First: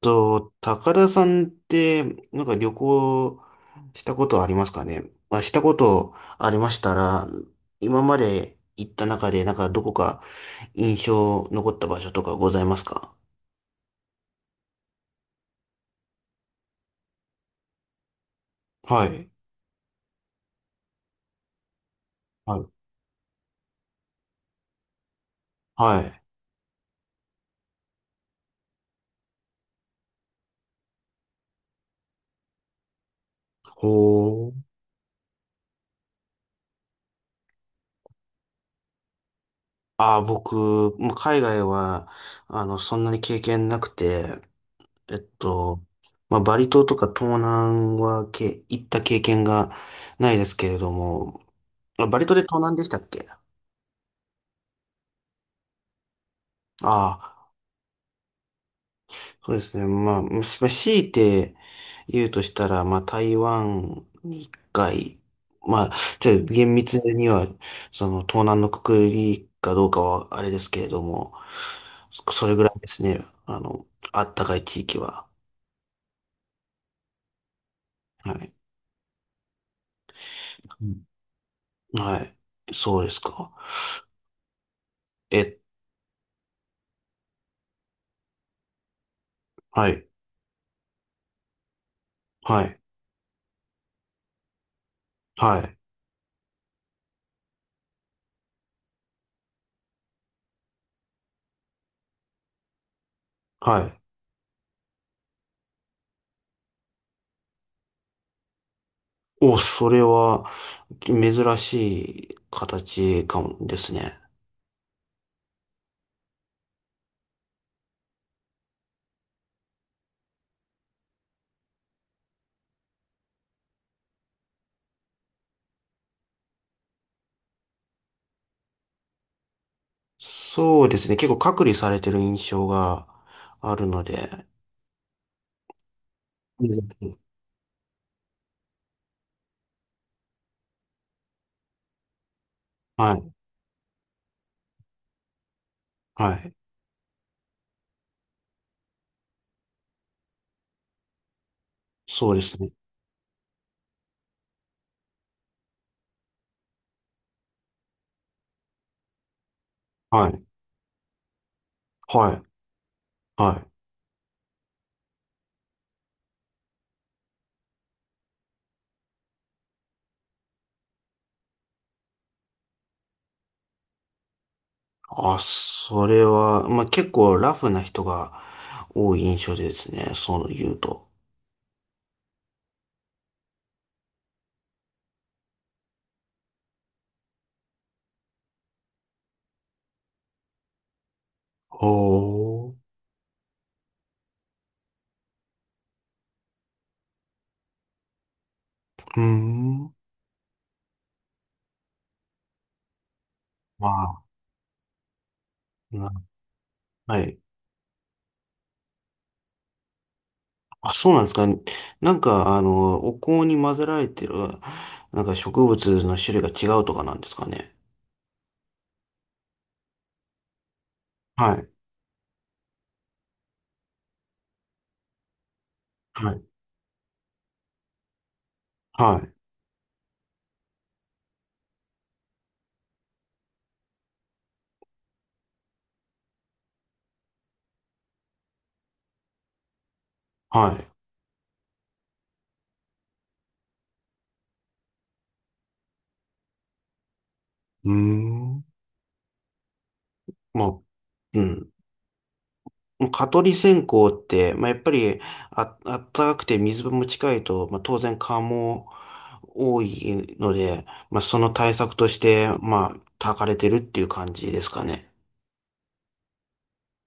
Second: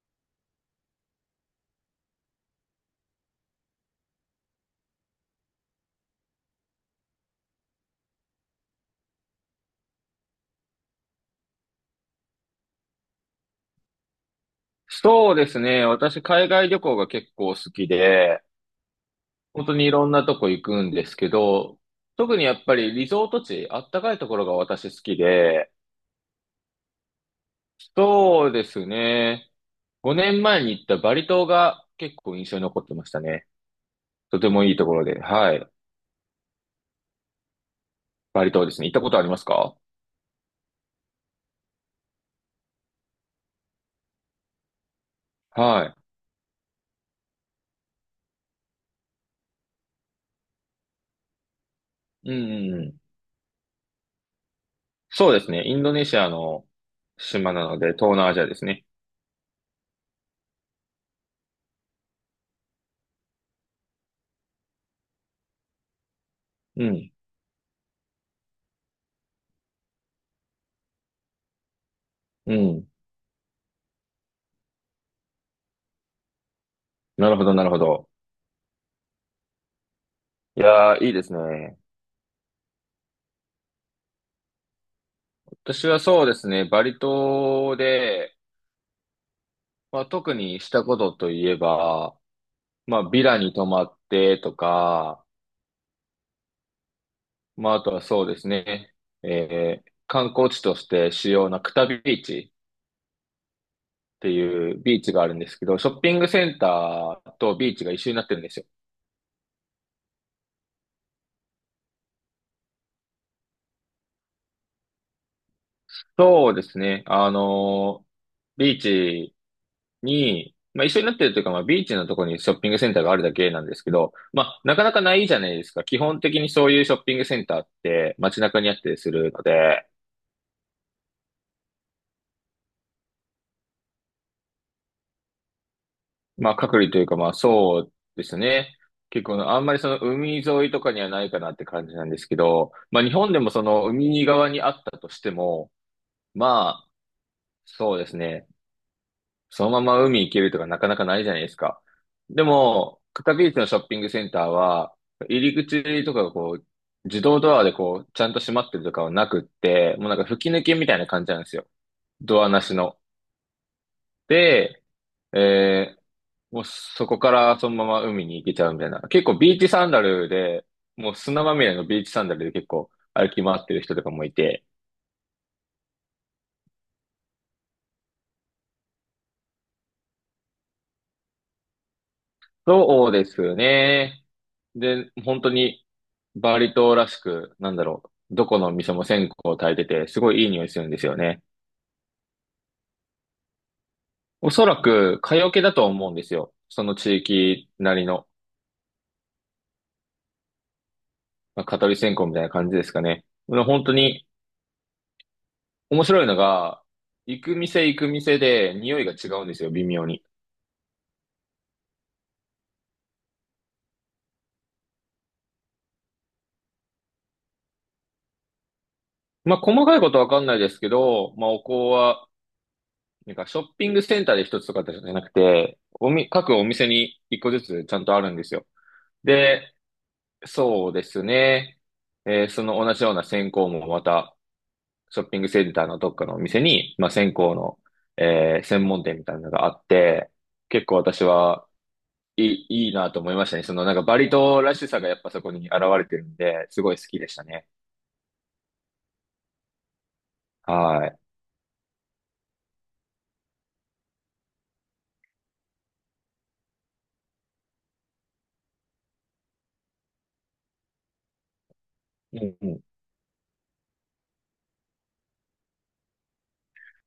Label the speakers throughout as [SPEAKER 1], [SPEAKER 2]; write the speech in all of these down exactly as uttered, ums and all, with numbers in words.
[SPEAKER 1] と、高田さんって、なんか旅行したことありますかね？まあ、したことありましたら、今まで行った中で、なんかどこか印象残った場所とかございますか？
[SPEAKER 2] そうですね。私、海外旅行が結構好きで、
[SPEAKER 1] はい。
[SPEAKER 2] 本当にいろんなとこ行くんですけど、特にや
[SPEAKER 1] は
[SPEAKER 2] っ
[SPEAKER 1] い。
[SPEAKER 2] ぱりリゾート地、あったかいところが私好きで、
[SPEAKER 1] はい。
[SPEAKER 2] そうですね。ごねんまえに行ったバリ島が結構印象に残ってましたね。とて
[SPEAKER 1] ほ
[SPEAKER 2] も
[SPEAKER 1] ー。
[SPEAKER 2] いいところで、はい。バリ島ですね。行ったことありますか？
[SPEAKER 1] ああ、僕、もう海外は、あの、そんなに経験なくて、えっと、
[SPEAKER 2] は
[SPEAKER 1] まあ、バリ島とか東南はけ、行った経験がないですけれども、まあバリ
[SPEAKER 2] い。う
[SPEAKER 1] 島で東
[SPEAKER 2] ん
[SPEAKER 1] 南
[SPEAKER 2] うん
[SPEAKER 1] で
[SPEAKER 2] う
[SPEAKER 1] した
[SPEAKER 2] ん。
[SPEAKER 1] っけ？あ
[SPEAKER 2] そうですね。インドネシアの
[SPEAKER 1] あ、
[SPEAKER 2] 島なので、東南アジアですね。
[SPEAKER 1] そうですね。まあ、まあ強いて言うとしたら、まあ、台湾に一回、まあ、ちょっと厳
[SPEAKER 2] う
[SPEAKER 1] 密
[SPEAKER 2] ん。
[SPEAKER 1] には、その、東南のくくりかどうかはあれですけれども、そそ
[SPEAKER 2] う
[SPEAKER 1] れぐらいで
[SPEAKER 2] ん。
[SPEAKER 1] すね。あの、あったかい地域は。
[SPEAKER 2] なるほど、なるほど。
[SPEAKER 1] はい。
[SPEAKER 2] い
[SPEAKER 1] う
[SPEAKER 2] や
[SPEAKER 1] ん。
[SPEAKER 2] ー、いいですね。
[SPEAKER 1] はい。そうですか。え、
[SPEAKER 2] 私はそうですね、バリ島で、
[SPEAKER 1] は
[SPEAKER 2] ま
[SPEAKER 1] い。
[SPEAKER 2] あ、特にしたことといえば、
[SPEAKER 1] はい。
[SPEAKER 2] まあ、ビラに泊まってとか、
[SPEAKER 1] はい。
[SPEAKER 2] まあ、あとはそうですね、えー観光地として主要なクタビーチっ
[SPEAKER 1] はい。
[SPEAKER 2] ていうビーチがあるんですけど、ショッピングセンターとビーチが一緒になってるんですよ。
[SPEAKER 1] お、それは、珍しい形かもですね。
[SPEAKER 2] そうですね、あのービーチに、まあ一緒になってるというか、まあビーチのところにショッピングセンターがあるだけなんですけど、まあなかなかないじゃないですか。基本的にそういうショッピングセンターって街中にあったりするので、
[SPEAKER 1] そうですね。結構隔離されてる印象があるので。
[SPEAKER 2] まあ
[SPEAKER 1] う
[SPEAKER 2] 隔離というかま
[SPEAKER 1] ん。
[SPEAKER 2] あそうですね。結構あんまりその海沿いとかにはないかなって感じなんですけど、まあ日
[SPEAKER 1] はい。
[SPEAKER 2] 本でもその海側にあったとしても、
[SPEAKER 1] はい。
[SPEAKER 2] まあそうですね。そのまま海行けるとかなかなかないじゃないですか。
[SPEAKER 1] そうで
[SPEAKER 2] で
[SPEAKER 1] すね。
[SPEAKER 2] も、カタビーチのショッピングセンターは、入り口とかがこう、自動ドアでこう、ちゃんと閉まってるとかはなくって、もうなんか
[SPEAKER 1] はい。
[SPEAKER 2] 吹き抜けみたいな感じなんですよ。
[SPEAKER 1] はい。
[SPEAKER 2] ドアなしの。
[SPEAKER 1] はい。
[SPEAKER 2] で、えーもうそこからそのまま海に行けちゃうみたいな。結構ビーチサンダルで、もう砂まみれのビーチサンダルで結構歩き回ってる人とかもいて、
[SPEAKER 1] あ、それは、まあ、結構ラフな人が多い印象ですね。そう言うと。
[SPEAKER 2] そうですね。で、本当にバリ島らしく、なんだろう、どこの店も線香を焚いてて、すごいいい匂いするんですよね。
[SPEAKER 1] ほ
[SPEAKER 2] おそらく、蚊よけだと思うんですよ。その地域なりの、
[SPEAKER 1] う。うーん。
[SPEAKER 2] まあ、蚊取り線香みたいな感じですかね。まあ本
[SPEAKER 1] ま
[SPEAKER 2] 当
[SPEAKER 1] あ、
[SPEAKER 2] に面
[SPEAKER 1] な
[SPEAKER 2] 白いのが、
[SPEAKER 1] はい。
[SPEAKER 2] 行く店行く店で匂いが違うんですよ、微妙に。
[SPEAKER 1] あ、そうなんですか。なんか、あの、お香に混ぜられてる、なんか植物の種類が違うとかなんですかね。
[SPEAKER 2] まあ、細かいことわかんないですけど、まあ、
[SPEAKER 1] は
[SPEAKER 2] お
[SPEAKER 1] い。
[SPEAKER 2] 香は、なんかショッピングセンターで一つとかじゃなくて、おみ、
[SPEAKER 1] はい。
[SPEAKER 2] 各お店に一個ずつちゃんとあるんですよ。
[SPEAKER 1] はい。
[SPEAKER 2] で、そうですね。えーその同じような線香もまた、ショッピングセンターのどっかのお店に、まあ、線香の、えー専門店みたいなのがあって、
[SPEAKER 1] は
[SPEAKER 2] 結
[SPEAKER 1] い。
[SPEAKER 2] 構私はいい、いいなと思いましたね。そのなんかバリ島らしさがやっぱそこに現れてるんで、すごい好きでしたね。
[SPEAKER 1] うーん。も
[SPEAKER 2] は
[SPEAKER 1] う、うん。もう蚊取り線香って、まあ、やっぱり、あ、あったかくて水分も近いと、まあ、当然蚊も多いので、まあ、その対策とし
[SPEAKER 2] い。う
[SPEAKER 1] て、
[SPEAKER 2] んうん。
[SPEAKER 1] まあ、焚かれてるっていう感じですかね。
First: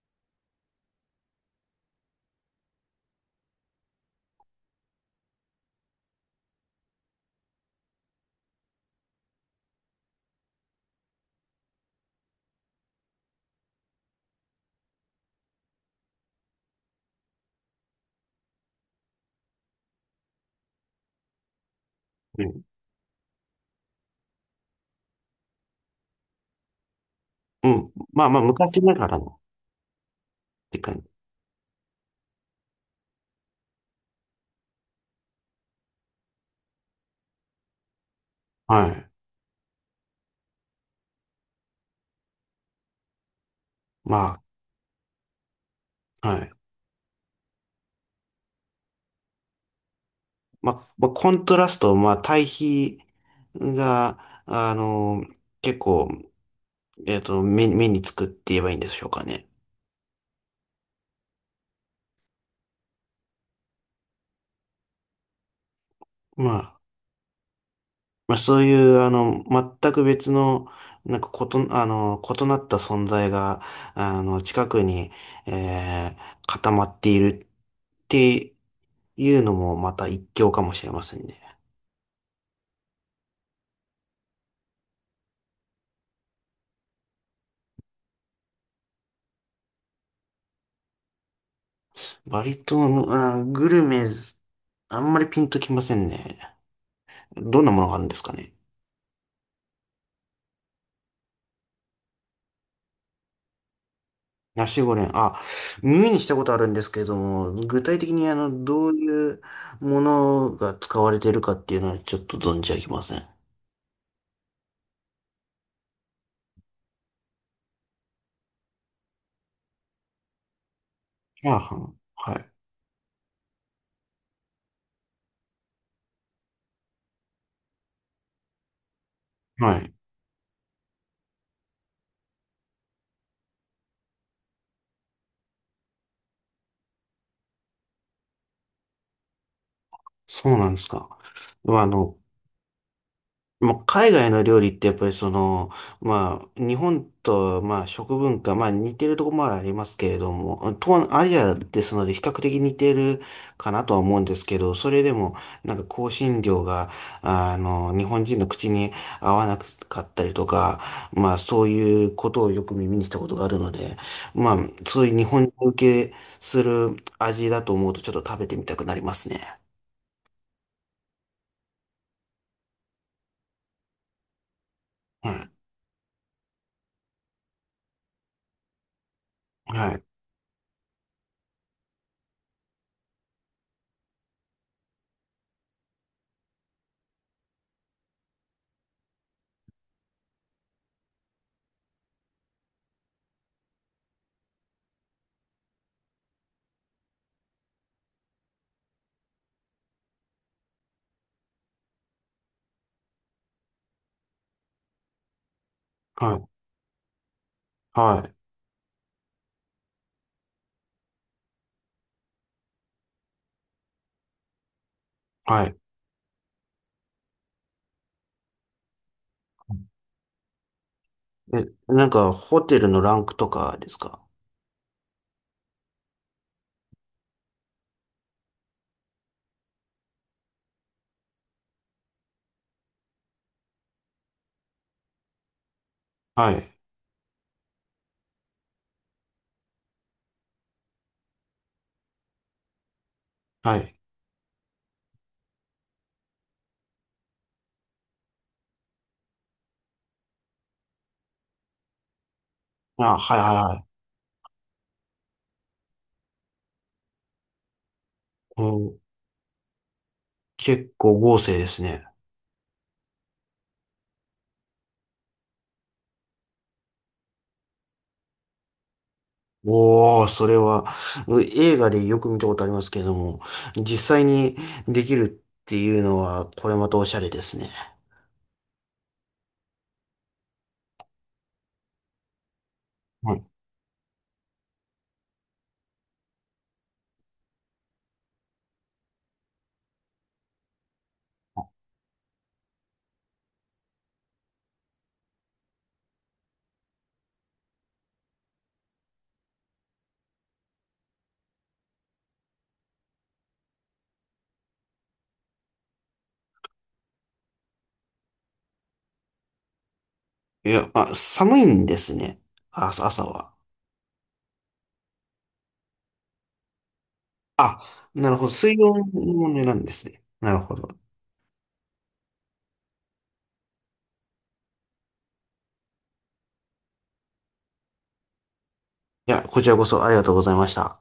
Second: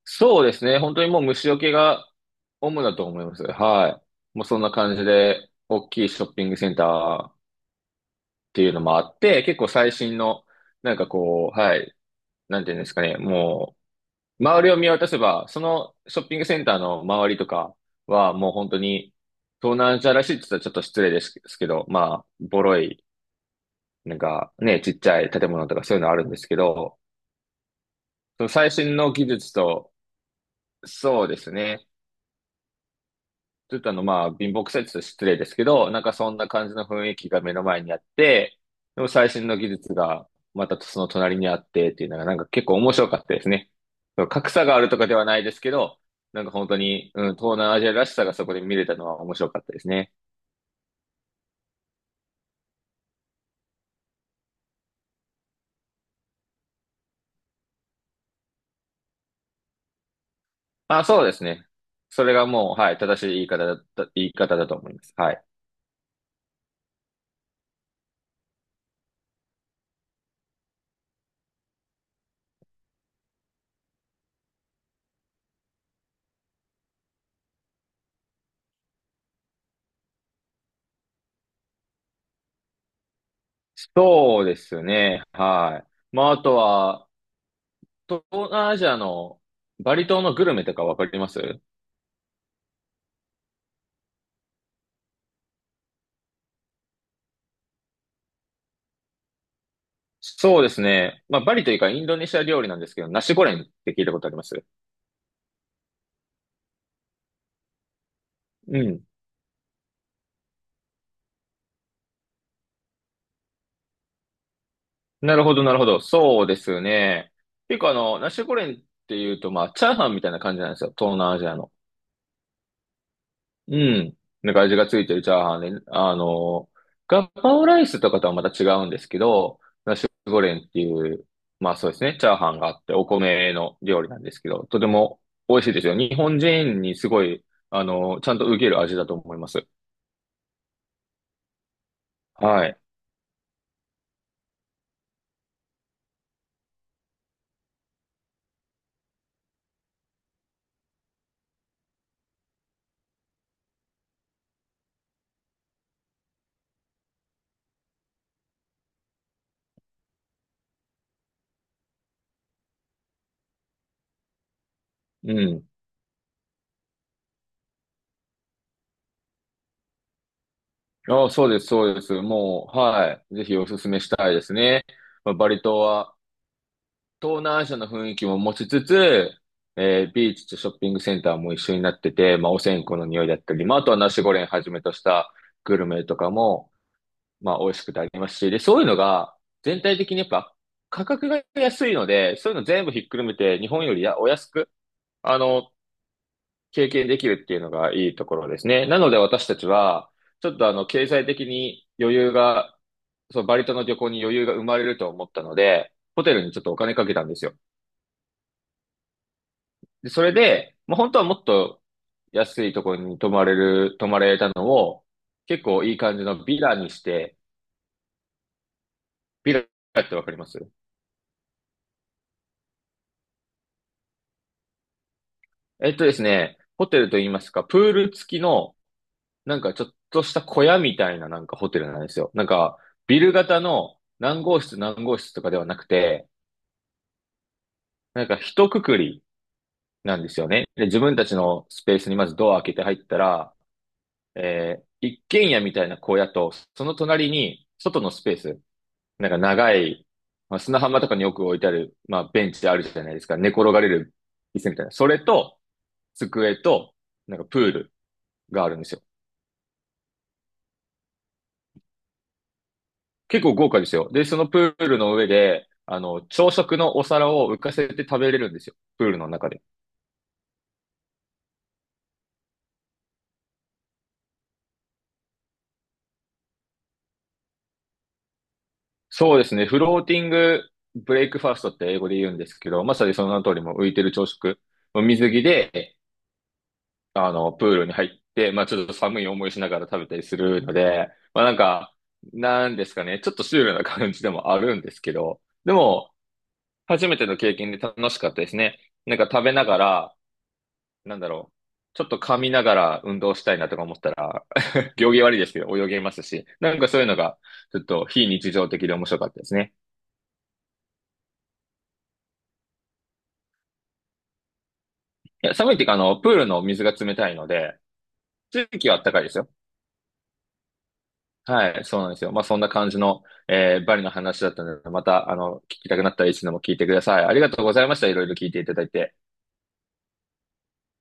[SPEAKER 2] そうですね。本当にもう虫除けが主だと思います。はい。もうそんな感じで、大きいショッピングセンターっていうのもあって、結構最新の、なんかこう、はい、なんていうんですかね、もう、周りを見渡せば、そのショッピングセンターの周りとかは、もう本当に、東南アジアらしいって言ったらちょっと失礼ですけど、まあ、
[SPEAKER 1] う
[SPEAKER 2] ボ
[SPEAKER 1] ん。
[SPEAKER 2] ロい、なんかね、ちっちゃい建物とかそういうのあるんですけど、
[SPEAKER 1] うん。まあまあ、
[SPEAKER 2] その最
[SPEAKER 1] 昔な
[SPEAKER 2] 新
[SPEAKER 1] が
[SPEAKER 2] の
[SPEAKER 1] らの
[SPEAKER 2] 技
[SPEAKER 1] っ
[SPEAKER 2] 術と、
[SPEAKER 1] て感じ。
[SPEAKER 2] そうですね。ちょっとあの、まあ、貧乏くさいって言ったら失礼ですけど、なんかそんな感じの雰囲気が目の前にあって、
[SPEAKER 1] は
[SPEAKER 2] でも
[SPEAKER 1] い。
[SPEAKER 2] 最新の技術がまたその隣にあってっていうのが、なんか結構面白かったですね。
[SPEAKER 1] ま
[SPEAKER 2] 格差があるとかではないですけど、
[SPEAKER 1] あ、は
[SPEAKER 2] なん
[SPEAKER 1] い。
[SPEAKER 2] か本当に、うん、東南アジアらしさがそこで見れたのは面白かったですね。
[SPEAKER 1] まあ、まあ、コントラスト、まあ、対比が、あの、結構、えっと、目、目につくって言えばいいんでしょうかね。
[SPEAKER 2] まあ、そうですね。それがもう、はい、正しい言い方だった、言い方だと思います。はい。
[SPEAKER 1] まあまあ、そういう、あの、全く別の、なんか、こと、あの、異なった存在が、あの、近くに、えー、固まっているっていうのも、また一興かもしれませんね。
[SPEAKER 2] そうですね。はい。まあ、あとは、東南アジアのバリ島のグルメとかわかります
[SPEAKER 1] バリ島の、あー、グルメ、あんまりピンときませんね。どんなものがあるんですかね。
[SPEAKER 2] そうですね。まあ、バリというかインドネシア料理なんですけど、ナシゴレンって聞いたことあります
[SPEAKER 1] ナシゴレン、あ、耳にしたことあるんですけれども、具体的に、あの、
[SPEAKER 2] う
[SPEAKER 1] どう
[SPEAKER 2] ん。
[SPEAKER 1] いうものが使われているかっていうのは、ちょっと存じ上げません。
[SPEAKER 2] なるほど、なるほど。そうですね。結構あの、ナシゴレンっていうと、まあ、チャーハンみたいな感じなんですよ。東南ア
[SPEAKER 1] チ
[SPEAKER 2] ジ
[SPEAKER 1] ャ
[SPEAKER 2] ア
[SPEAKER 1] ー
[SPEAKER 2] の。
[SPEAKER 1] ハン。はい。
[SPEAKER 2] うん。なんか味がついてるチャーハンで、あの、ガパオライスとかとはまた違うんですけど、
[SPEAKER 1] はい。
[SPEAKER 2] ナシゴレンっていう、まあそうですね、チャーハンがあって、お米の料理なんですけど、とても美味しいですよ。日本人にすごい、あの、ちゃんと受ける味だと思います。
[SPEAKER 1] そうなんですか。まあ、あの、
[SPEAKER 2] はい。
[SPEAKER 1] まあ、海外の料理ってやっぱりその、まあ、日本と、まあ、食文化、まあ、似てるところもありますけれども、東南アジアですので比較的似てるかなとは思うんですけど、それでも、なんか香辛料が、あの、日本人の口に合わなかったりとか、まあ、そういうことをよく耳にしたことがあるので、まあ、そういう日
[SPEAKER 2] う
[SPEAKER 1] 本人
[SPEAKER 2] ん。
[SPEAKER 1] 受けする味だと思うとちょっと食べてみたくなりますね。
[SPEAKER 2] ああ、そうです、そうです。もう、はい。ぜひおすすめしたいですね。ま
[SPEAKER 1] は
[SPEAKER 2] あ、バ
[SPEAKER 1] い。
[SPEAKER 2] リ島は東南アジアの雰囲気も持ちつつ、
[SPEAKER 1] はい。
[SPEAKER 2] えービーチとショッピングセンターも一緒になってて、まあ、お線香の匂いだったり、まあ、あとはナシゴレンはじめとしたグルメとかも、まあ、美味しくてありますし、で、そういうのが全体的にやっぱ価格が安いので、そういうの全部ひっくるめて日本よりやお安く、あの、経験できるっていうのがいいところですね。なので私たちは、ちょっとあの、経済的に余裕が、そう、バリ島の旅行に余裕が生まれると思ったので、ホ
[SPEAKER 1] は
[SPEAKER 2] テル
[SPEAKER 1] い。
[SPEAKER 2] にちょっとお金かけたんですよ。
[SPEAKER 1] はい。
[SPEAKER 2] で、それで、まあ、本当はもっと安いところに泊まれる、泊まれたのを、
[SPEAKER 1] は
[SPEAKER 2] 結
[SPEAKER 1] い。
[SPEAKER 2] 構いい感じのビラにして、ビラってわかります
[SPEAKER 1] え、なんか、ホテルのランクとかですか？
[SPEAKER 2] えっとですね、ホテルと言いますか、プール付きのなんかちょっとした小屋みたいななんかホテルなんですよ。なんか、ビル型の何号室何号室とかではなくて、
[SPEAKER 1] はい。
[SPEAKER 2] なんか一括りなんですよね。で、自分たちのスペースにまずドア開けて入ったら、
[SPEAKER 1] はい。
[SPEAKER 2] えー一軒家みたいな小屋と、その隣に外のスペース、なんか長い、まあ、砂浜とかによく置いてある、まあ、ベンチあるじゃない
[SPEAKER 1] あ、
[SPEAKER 2] ですか。
[SPEAKER 1] はい
[SPEAKER 2] 寝転
[SPEAKER 1] は
[SPEAKER 2] がれ
[SPEAKER 1] い
[SPEAKER 2] る椅子みたいな。それと、机と、なんかプール
[SPEAKER 1] は
[SPEAKER 2] が
[SPEAKER 1] い。
[SPEAKER 2] あるんで
[SPEAKER 1] う
[SPEAKER 2] す
[SPEAKER 1] ん、
[SPEAKER 2] よ。
[SPEAKER 1] 結構豪勢ですね。
[SPEAKER 2] 結構豪華ですよ。で、そのプールの上で、あの、朝食のお皿を浮かせて食べれるんですよ。プールの中で。
[SPEAKER 1] おー、それは、う映画でよく見たことありますけれども、実際にできるっていうのは、これまたおしゃれですね。
[SPEAKER 2] そうですね。フローティングブレイクファーストって英語で言うんですけど、まさにその
[SPEAKER 1] は
[SPEAKER 2] 名の
[SPEAKER 1] い。
[SPEAKER 2] 通りも浮いてる朝食。水着で、あの、プールに入って、まあちょっと寒い思いしながら食べたりするので、まあなんか、なんですかね。ちょっとシュールな感じでもあるんですけど、でも、初めての経験で楽しかったですね。なんか食べながら、なんだろう。ちょっと噛みながら運動したいなとか思ったら、行儀悪いですけど泳げますし、なんかそういうのが、ちょっと非日常的で面白かったですね。
[SPEAKER 1] いや、あ、寒いんですね。あ、朝朝は。
[SPEAKER 2] いや、寒いっていうか、あの、プールの水が冷たいので、
[SPEAKER 1] あ、なるほど。
[SPEAKER 2] 地
[SPEAKER 1] 水
[SPEAKER 2] 域
[SPEAKER 1] 温
[SPEAKER 2] は暖か
[SPEAKER 1] の
[SPEAKER 2] いですよ。
[SPEAKER 1] 問題なんですね。なるほど。
[SPEAKER 2] はい、そうなんですよ。まあ、そんな感じの、えーバリの話だったので、また、あの、聞きたくなったらいつでも聞いてください。ありがとうございました。いろいろ聞いていただいて。
[SPEAKER 1] いや、こちらこそありがとうございました。